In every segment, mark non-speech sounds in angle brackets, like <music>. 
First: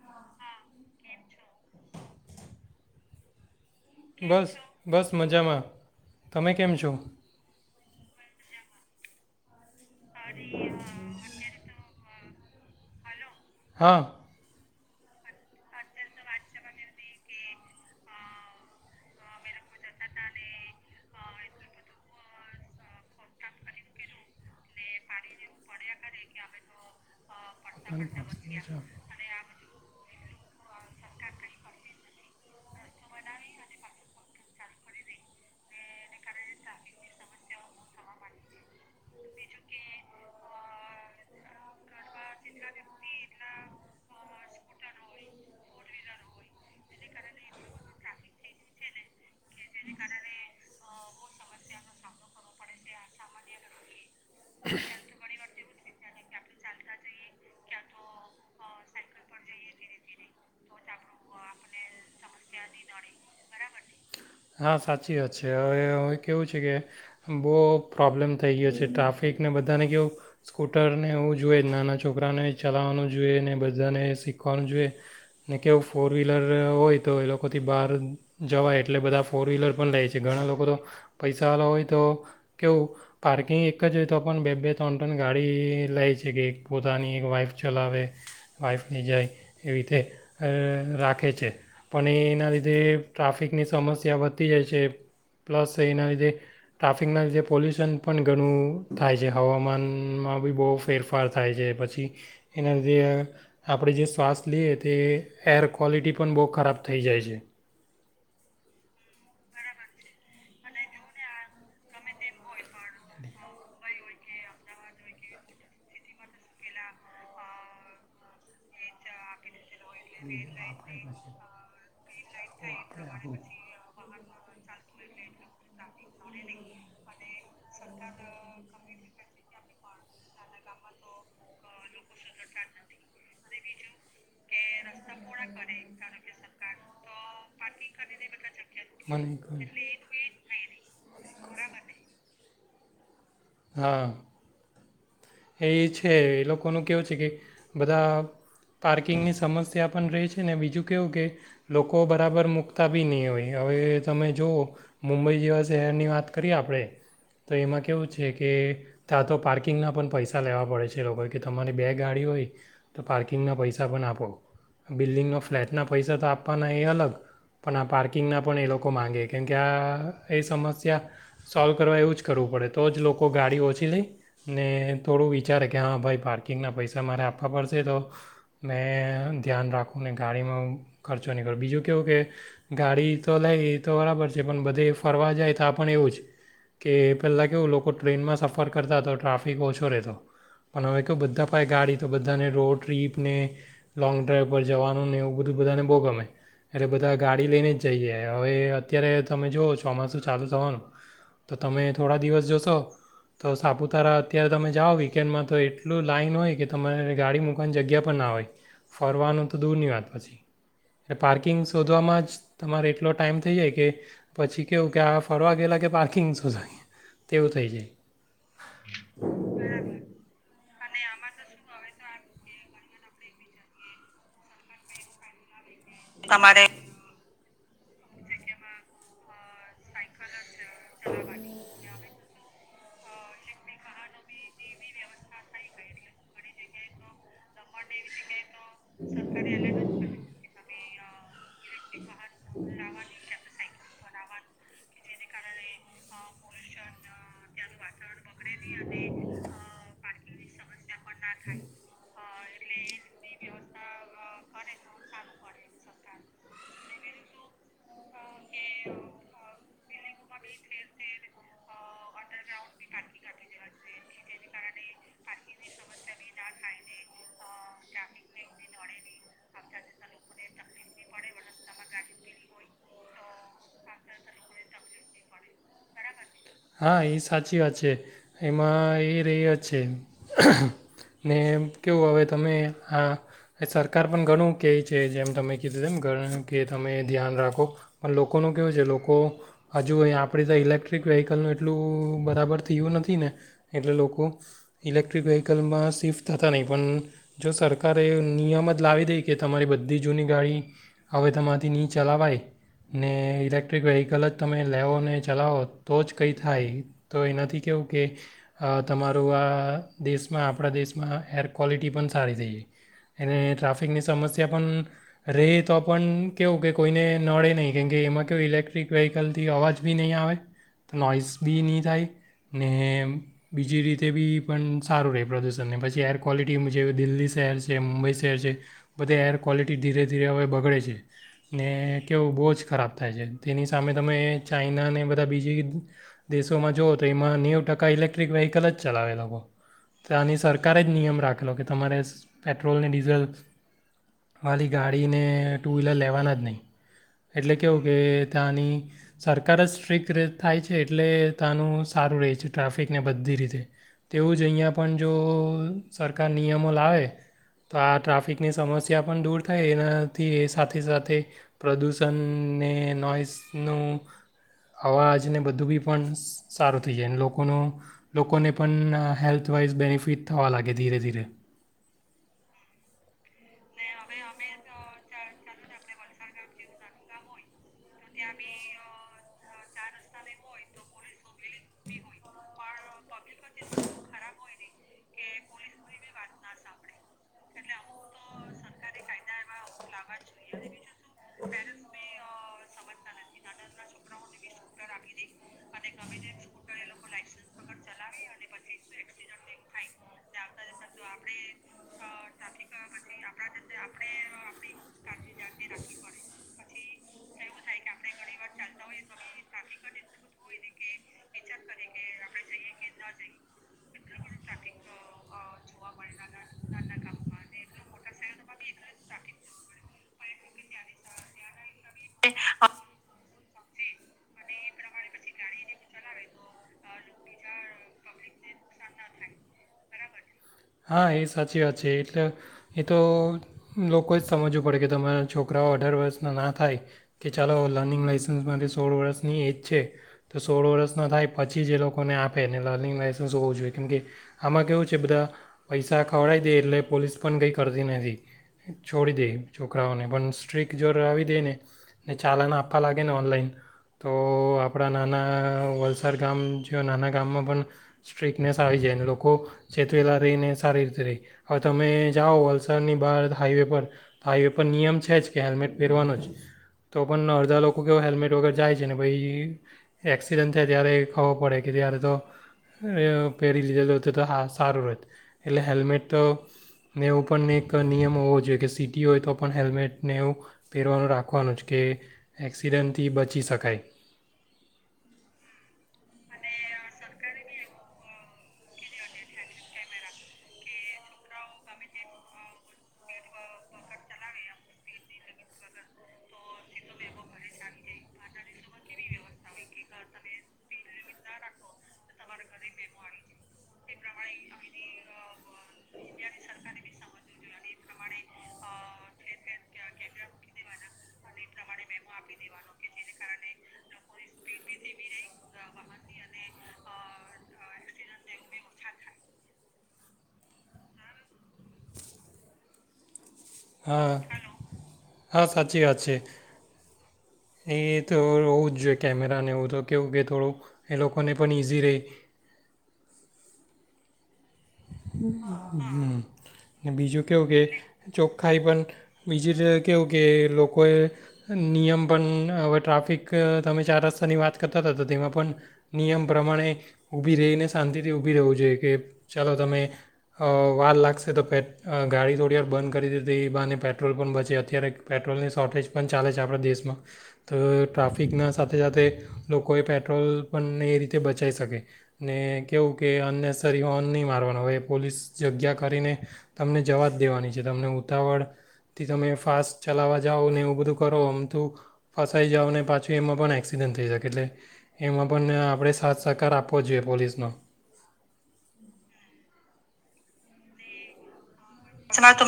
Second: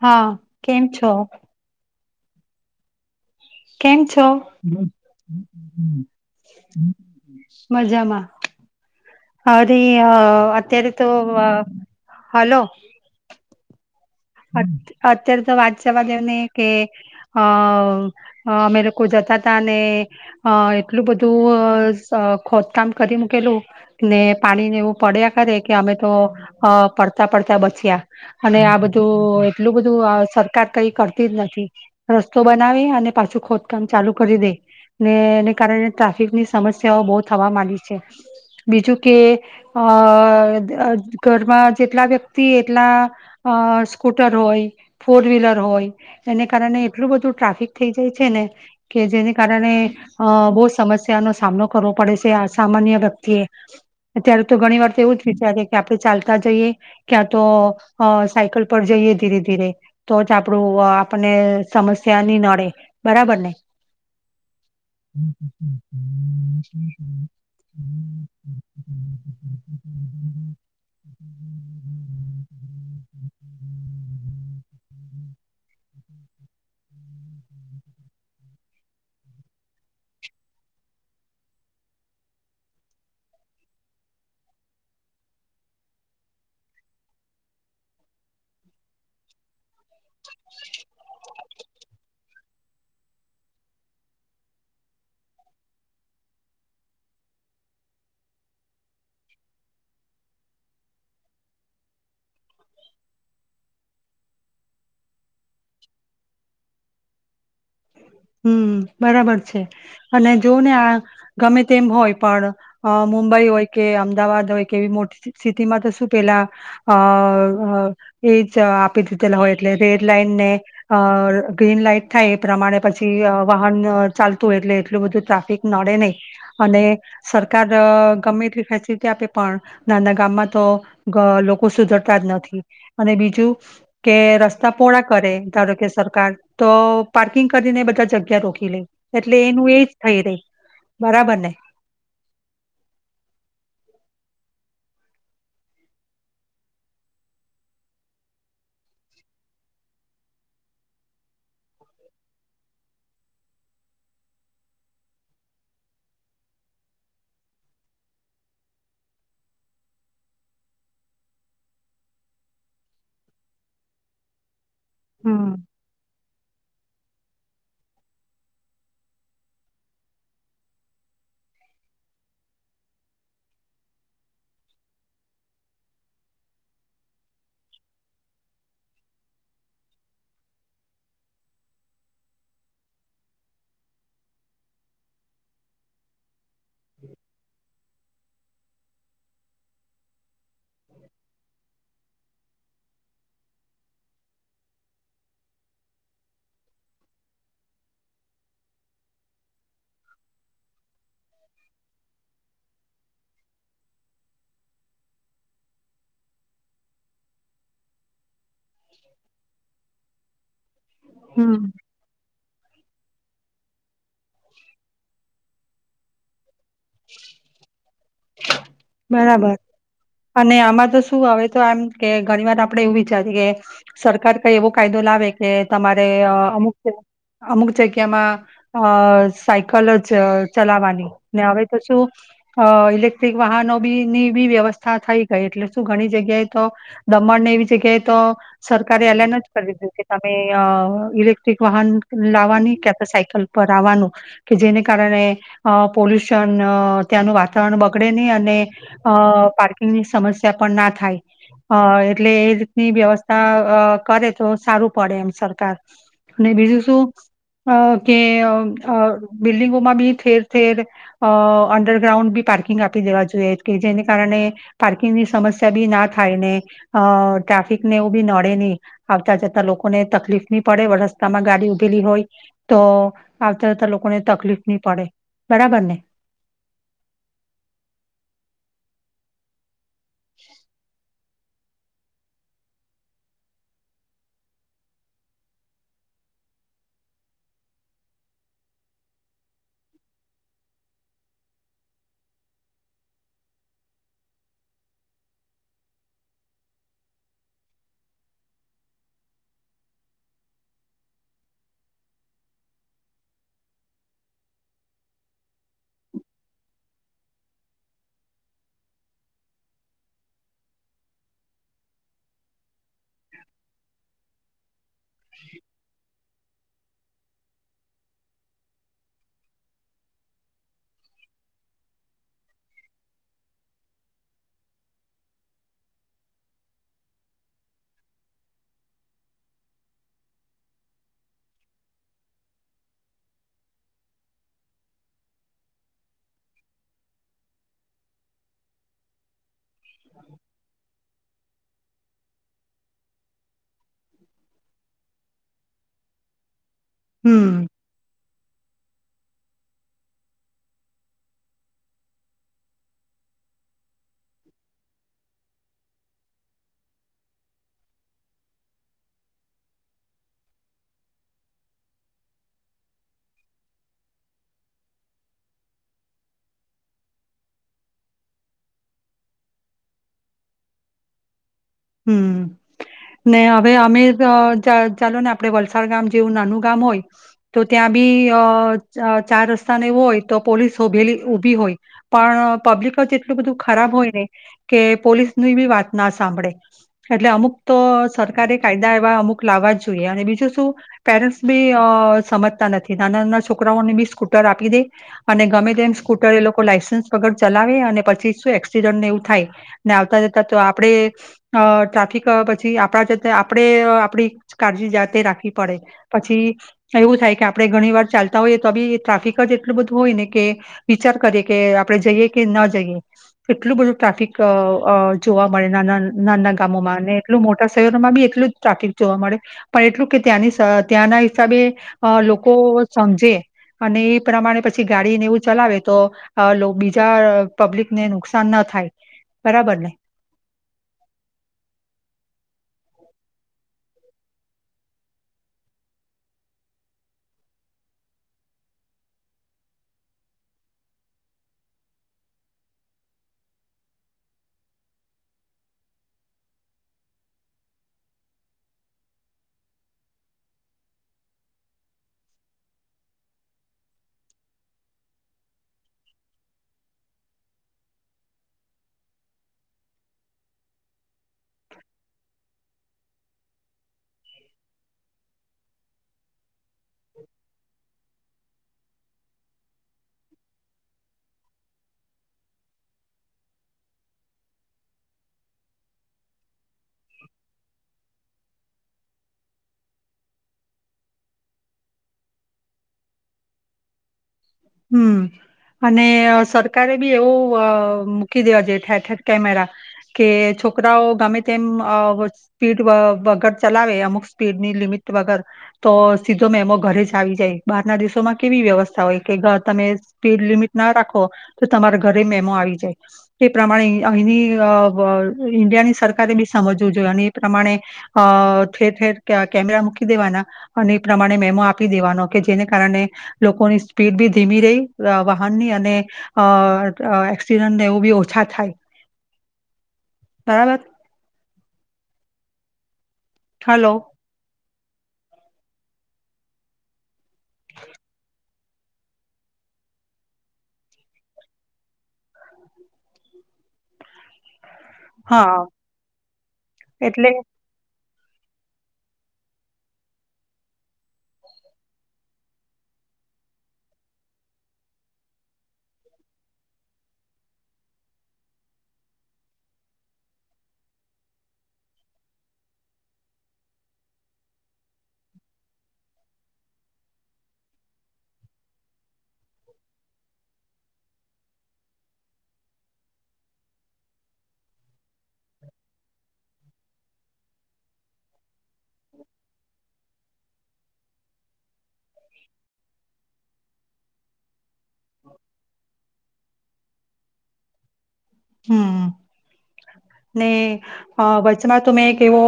હા કેમ છો? કેમ છો? બસ બસ મજામાં તમે કેમ છો મજામાં. હા. અ અત્યારે તો હલો. હા. અત્યારે તો વાત જવા દેવને કે અ અમે લોકો જતા તા ને અ એટલું બધું ખોદકામ ક--રી મૂકેલું ને પાણીને એવું પડ્યા કરે કે અમે તો પડ તા પડતા બચ્યા પોતાની પાસે અને જ. આ બધા એટલું બધું સરકાર કઈ કરતી જ નથી રસ્તો બનાવે અને પાછું ખોદકામ ચાલુ કરી દે ને એને કારણે ટ્રાફિક ની સમસ્યાઓ બહુ થવા માંડી છે બીજું કે અ ઘરમાં જેટલા વ્યક્તિ એટલા સ્કૂટર હોય ફોર વ્હીલર હોય એને કારણે એટલું બધું ટ્રાફિક થઈ જાય છે ને કે જેને કારણે બહુ સમસ્યાનોો સામનો કરવો પડે છે સામાન્ય વ્યક્તિ એ અત્યારે તો ઘણી વાર તો એવું જ વિચારી કે આપણે ચાલતા જઈએ ક્યાં તો સાયકલ ઉપર જઈએ ધીરે ધીરે તો જ આપડું આપને સમસ્યા નહી નડે બરાબર ને? હા સાચી વાત છે હવે હવે કેવું છે કે બહુ પ્રોબ્લેમ થઈ ગયો છે ટ્રાફિકને બધાને કેવું સ્કૂટર ને એવું જોઈએ નાના છોકરાને ચલાવવાનું જોઈએ ને બધાને શીખવાનું જોઈએ ને કેવું ફોર વ્હીલર હોય તો એ લોકોથી બહાર જવાય એટલે બધા ફોર વ્હીલર પણ લે છે ઘણા લોકો તો પૈસાવાલા હોય તો કેવું પાર્કિંગ એક જ હોય તો પણ બે બે ત્રણ ત્રણ ગાડી લે છે કે એક પોતાની એક વાઈફ ચલાવે વાઈફ નહી જાય એવી રીતે અ રાખે છે પણ એના લીધ જે ટ્રાફિકની સમસ્યા ત્યાં વધતી જાય છે પ્લસ એના લીધે ટ્રાફિકના લીધે પોલ્યુશન પણ ઘણું થાય છે હવામાનમાં બી બહુ ફેરફાર થાય છે પછી એના લીધે આપણે જે શ્વાસ લઈએ તે એર ક્વોલિટી પણ બહુ ખરાબ થઈ જાય છે. હમ બરાબર છે અને જોવ ને આ ગમે તેમ હોય પણ મુંબઈ હોય કે અમદાવાદ હોય કે એવી મોટી સિટીમાં તો શું પેલા અ એજ આપી દીધેલ હોય. એટલે રેડ લાઈન ને અ ગ્રીન લાઈટ થાય એ પ્રમાણે પછી આ વાહન ચાલતું હોય એટલે એટલું બધું ટ્રાફિક નડે નહીં અને સરકાર ગમે એટલી ફેસિલિટી આપે પણ નાના ગામમાં તો લોકો સુધ નથી અને બીજું કે રસ્તા પોળા કરે ધારો કે સરકાર તો પાર્કિંગ ને બધા જગ્યા રોકી લઈ મને એટલે એનું એજ થઈ રહી બરાબર ને હા. એ છે એ લોકોનું કેવું છે કે બધા પાર્કિંગની સમસ્યા પણ રહે છે ને બીજું કેવું કે લોકો બરાબર મૂકતા બી નહીં હોય હવે તમે જુઓ મુંબઈ જેવા શહેરની વાત કરીએ આપણે તો એમાં કેવું છે કે ત્યાં તો પાર્કિંગના પણ પૈસા લેવા પડે છે એ લોકો કે તમારી બે ગાડી હોય તો પાર્કિંગના પૈસા પણ આપો. બિલ્ડિંગના હમ ફ્લેટના પૈસા તો આપ આપવાના એ અલગ પણ આ પાર્કિંગના પણ એ લોકો માગે કેમકે આ એ સમસ્યા સોલ્વ કરવા એવું જ કરવું પડે તો જ લોકો ગાડી ઓછી લઈ ને થોડું વિચારે કે હા ભાઈ પાર્કિંગના પૈસા મારે આપવા પડશે તો મેં ધ્યાન રાખું ને ગાડીમાં ખર્ચો નહીં કરો બીજું કેવું કે ગાડી તો લઈ એ તો બરાબર છે પણ બધે ફરવા જાય તો પણ એવું જ કે પહેલાં કેવું લોકો ટ્રેનમાં સફર કરતા તો ટ્રાફિક ઓછો ઓછું રેતો. પણ હવે તો બધા પાય ગાડી તો બધાને રોડ ટ્રીપને લોંગ ડ્રાઈવ પર જવાનું ને એવું બધું બધાને બહુ ગમે એટલે બધા ગાડી લઈને જ જઈએ હવે અત્યારે તમે જુઓ ચોમાસું ચાલુ થવાનું તો તમે થોડા દિવસ જોશો તો સાપુતારા અત્યારે તમે જાઓ વીકેન્ડમાં તો એટલું લાઈન હોય કે તમારે ગાડી મૂકવાની જગ્યા પર ના હોય. ફરવાનું તો દૂર નની વાત પછી એટ હમ પાર્કિંગ શોધવામાં જ તમારે એટલો. ટાઈમ થઈ જાય કે પછી કેવું કે આ ફરવા ગેયલા કે પાર્કિંગ સુધવા ગિયા. તેવું થઈ જાય. <inaudible> બરાબર અને આમાં તો શું આવે તો એમ કે ઘણી વાર આપડે એવું વિચારીએ કે સરકાર કઈ એવો કાયદો લાવે કે. તમારે અમુક અમુક જગ્યામાં અ સાયકલ જ ચલાવાની ને હવે તો શું હા. ઇલેક્ટ્રિક વાહનો બી ની બી વ્યવસ્થા થઈ ગઈ એટલે શું ઘણી જગ્યાએ તો દમણને એવી જગ્યાએ તો સરકારે એલાન જ કરી દીધું કે તમે અ ઈલેક એક વાહન લાવવાની કે સાયકલ પર આવવાનું. કે જેને કારણે અ પોલ્યુશન ત્યાંનું વાતાવરણ બગડે ની અને અ પાર્કિંગની સમસ્યા પણ ના થાય એટલે અ એ રીતની વ્યવસ્થા કરે તો સારું પડે એમ સરકાર અને બીજું શું કે અ બિલ્ડિંગોમાં બી થેર થેર અ અંડરગ્રાઉન્ડ બી પાર્કિંગ આપી દેવા જોઈ કે જે કારણે પાર્કિંગની સમસ્યા બી ના થાય ને અ ટ્રાફિકને એવું બી નડે નહી આવતા જતા લોકોને તકલીફ નહી પડે રસ્તામાં ગાડી ઉભેલી હોય તો આવતા જતા લોકોને તકલીફ નહી પડે બરાબર ને. હા એ સાચી વાત છે એમાં એ રહહી્યો જ છે. <inaudible> ને કેવું હવે તમે આ સરકાર પણ ઘણું કહે છે જેમ તમે કીધું તેમમ કે તમે ધ્યાન રાખો પણ લોકોનું કેવું છે લોકો હજુ આપણે તો ઇલેક્ટ્રિક વ્હીકલનું એટલું બરાબર થયું નથી ને એટલે લોકો ઇલેક્ટ્રિક વ્હીકલમાં શિફ્ટ થતા નહીં પણ જો સરકારે નિયમ જ લાવી દઈ કે તમારી બધી જૂની ગાડી હવે તમાથી નહીં ચલાવાય ને ઇલેક્ટ્રિક વ્હીકલ જ તમે લેવ ને ચલાવો તો જ કંઈ થાય તો એનાથી કેવું કે તમારું આ. દેશમાં આપણા દેશમાં એર ક્વોલિટી પણ સારી થઈ છે અને ટ્રાફિકની સમસ્યા પણ રે તો પણ કેવું કે કોઈને નડે નહીં કેમ કે એમાં કે ઇલેક્ટ્રિક વ્હીકલથી અવાજ બી નહીં આવે તો નોઈસ બી નહીં થાય ને બીજી રીતે બી પણ સારું રહે પ્રદૂષણને પછી એર ક્વૉલિટી જે દિલ્હી શહેર છે મુંબઈ શહેર છે બધે એર ક્વૉલિટી ધીરે ધીરે હવે બગડે છે ને કેવું બહુ જ ખરાબ થાય છે તેની સામે તમે ચાાઈનાને બધા બીજી દેશોમાં જુઓ તો એમાં નેવું ટકા ઇલેક્ટ્રિક વ્હીકલ જ ચલાવેલો હો. ત્યાંની સરકારે જ નિયમ રાખે ખલો કે તમારે પેટ્રોલ ને ડીઝલ વાળી ગાડીને ટુ વ્હીલર લેવાના જ નહીં. એટલે હમ. કેવું કે ત્યાંની સરકાર જ સ્ટ્રિક રેય થાય છે એટલે તનું સારું રહે છે ટ્રાફિકને બધી રીતે. તેવું જ અહીંયા પણ જો સરકાર નિયમો લાવે તો આ ટ્રાફિકની સમસ્યા પણ દૂર થાય એનાથી એ સાથે સાથે પ્રદૂષણને નોઈસનું અવાજને બધું બી પણ સારું થઈ જાય લોકોનું લોકોને પણ પણ હેલ્થવાઈઝ બેનિફિટ થવા લાગે ધીરે ધીરે. હમ્મ. ને હવે અમે અ ચાલ ચાલો ને આપ આપડે વલસાડ ગામ જેવું નાનું ગામ હોય તો ત્યાં બી અ ચાર રસ્તા ને હોય તો પોલીસોભેલી ઉભી હોય પણ પબ્લિકો જે એટલું બધું ખરાબ હોય ને કે પોલીસ ની બી વાત ના સાંભળે. એટલે અમુક તો સરકારે કાયદા એવા અમુક લાવવા જ જોઈએ અને બીજું શું પેરેન્ટસ બી અ સમજતા નથી. કે નાના ના છોકરાઓને બી સ્કૂ સ્કૂટર આપી દે અને ગમે તેમ સ્કૂટર એ લોકો લાઇસન્સ વગર ચલાવે અને પછી શું એક્સિડન્ટને એવું થાય ને આવતા જતા તો આપણેે અ ટ્રાફિક પછી આપણા જ આપણે આપણી કાળજી જાતે રાખવી પડે પછી એવું થાય કે આપણે ઘણી વાર ચાલતા હોઈએ તો બી ટ્રાફિક જ એટલું બધું હોય ને કે વિચાર કરીએ કે આપણે જઈએ કે ન જઈએ એટલું બધું ટ્રાફિક અ જોવા મળે નાના ના ના ગામોમાં એટલું મોટા. શહેરોમાં બી એટલું જ ટ્રાફિક જોવા મળે પણ એટલું કે ત્યાંની ત્યાંના હિસાબે લોકો સમજે અને એ પ્રમાણે પછી ગાડીને એવું ચલાવે તો બીજા પબ્લિકને નુકસાન ન થાય બરાબર ને? હા એ સાચી વાત છે એટલે એ તો લોકો જ સમજવું પડે કે તમારા છોકરાઓ અઢાર વર્ષના ના થાય કે ચાલો લર્નિંગ લાઇસન્સ માટે સોળ વર્ષની એજ છે તો સોળ વર્ષના થાય પછી જ એ લોકોને આપે એ લર્નિંગ લાઇસન્સ હોવું જોઈએ કેમકે આમાં કેવું છે બધા. પૈસા ખવડાવી દે એટલે પોલીસ પણ કંઈ કરતી નથી છોડી દે છોકરાઓને પણ સ્ટ્રીક જો રાવી દે ને ને ચાલન આપવા લાગે ને ઓનલાઈન તો આપણા નાના વલસાડ ગામ જેવા નાના ગામમાં પણ સ્ટ્રીકનેસ આવી જાયને લોકો ચેતવેલા રહીને. સારી રીતે રહી હવે તમે જાઓ વલસાડની બહાર હાઈવે પર તો હાઈવે પર નિયમ છે જ કે હેલ્મેટ પહેરવાનો જ તો પણ અડધા લોકો કે હેલ્મેટ વગર જાય છે ને ભાઈ એક્સિડન્ટ થાય ત્યારે ખબર પડે કે ત્યારે તો પહેરી લીધેલ હો તો તોા સારું રહેત. એટલે હેલ્મેટને એવું પણ એક નિયમ હોવો જોઈએ કે સીટી હોય તો પણ હેલ્મેટને એવું પહેરવાનું રાખવાનું જ કે એક્સિડન્ટથી બચી શકાય. હમ અને સરકારે બી એવું મૂકી દેવા છે ઠેર ઠેર કેમેરા કે છોકરાઓ ગમે તેમ સ્પીડ વગર ચલાવે અમુક સ્પીડની લિમિટ વગર તો સીધો મેમો ઘરે જ આવી જાય બાર દેશોમાં કેવી વ્યવસ્થા હોય. કે તમે સ્પીડ લિમિટ ના રાખો તો તમારા ઘરે મેમો આવી જાય એ પ્રમાણે અહીની ઈન્ડિયાની સરકારે બી સમજવું જોઈએ અને એ પ્રમાણે અ ઠેર ઠેર કેમેરા મૂકી દેવાના અને એ પ્રમાણે મેમો આપી દેવાનો કે જેને કારણે લોકોની. સ્પીડ ભી ધીમી રહી વાહનની અને અ એક્સિડન્ટને એવું બી ઓછા થાય બરાબર. હલો હા. હા સાચી વાત છે એ તો હોવું જ જોઈએ કેમેરાને એવું તો કેવું કે થોડું એ લોકોને પણ ઈઝી રેય. હા હમ બીજું એટલે કેવું કે. ચોખ્ખાઈ પણ બીજી રીતે કેવું કે લોકોએ નિયમ પણ હવે ટ્રાફિક તમે ચાર રસ્તાની વાત કરતા હતા તો તેમાં પણ નિયમ પ્રમાણે ઊભી રહીને શાંતિથી ઊભી રહેવું જોઈએ કે. ચાલો તમે અ વાર લાગશે તો પે ગાડી થોડી વાર બંધ કરી દીધ એ બાને પેટ્રોલ પણ બચે અત્યારે પેટ્રોલની શોર્ટેજ પણ ચાલે છે આપણા દેશમાં તો ટ્રાફિકના સાથે સાથે લોકોએ પેટ્રોલ પણ એ રીતે બચાવી શકે ને કેવું કે અનનેસસરી ઓન. નહી મારવાનું હવે પોલીસ જગ્યા કરીને તમને જવા દેવાની છે તમને ઉતાવળ. થી તમે ફાસ્ટ ચલાવા. જાઓ ને એવું બધું કરો અમ તું ફસાઈ જાઓ ને પાછું એમાં પણ એક્સિડન્ટ થઈ શકે એટલે એમાં પન ને આપણે સાત તત્કાર આપવો જોઈએ પોલીસનો. હમ્મ. ને આહ વ ચમાં તો મેં એક એવો,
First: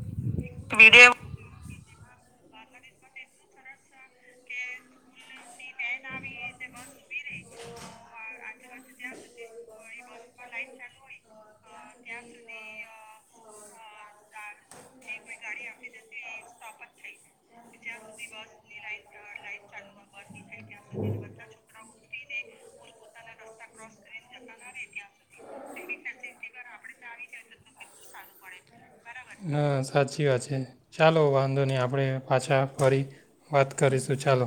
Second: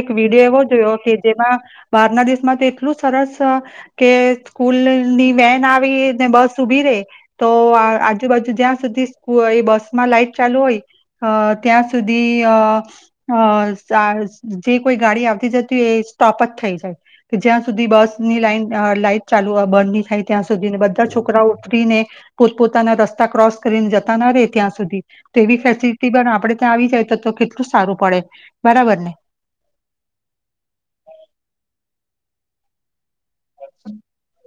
એક વિડિયો એવો જોયો કે જેમાં બહાર ના દેશમાં તો એટલું સરસ અહ કે સ્કૂલની વેન આવી ને બસ ઉભી રે તો આ આજુબાજુ જ્યાં સુધી એ બસ માં લાઈટ ચાલુ હોય અહ ત્યાં સુધી અહ-અહ સાસ જે કોઈ ગાડી આવતી જતી હોય એ સ્ટોપ જ થઈ જાય. કે જ્યાં સુધી બસની લાઈન અહ લાઈટ ચાલુ બંધની થાય ત્યાં સુધી બધા છોકરાઓ ઉતરીને પોત પોતાના રસ્તા ક્રોસ કરીને જતા ના રહે ત્યાં સુધી. તેવી ફેસિલટી પણ આપડે ત્યાં આવી જાય તો-તો કેટલું સારું પડે, બરાબર ને? હા સાચી વાત છે ચાલો વાંધો નહીં આપણે પાછા ફરી વાત કરીશું ચાલો.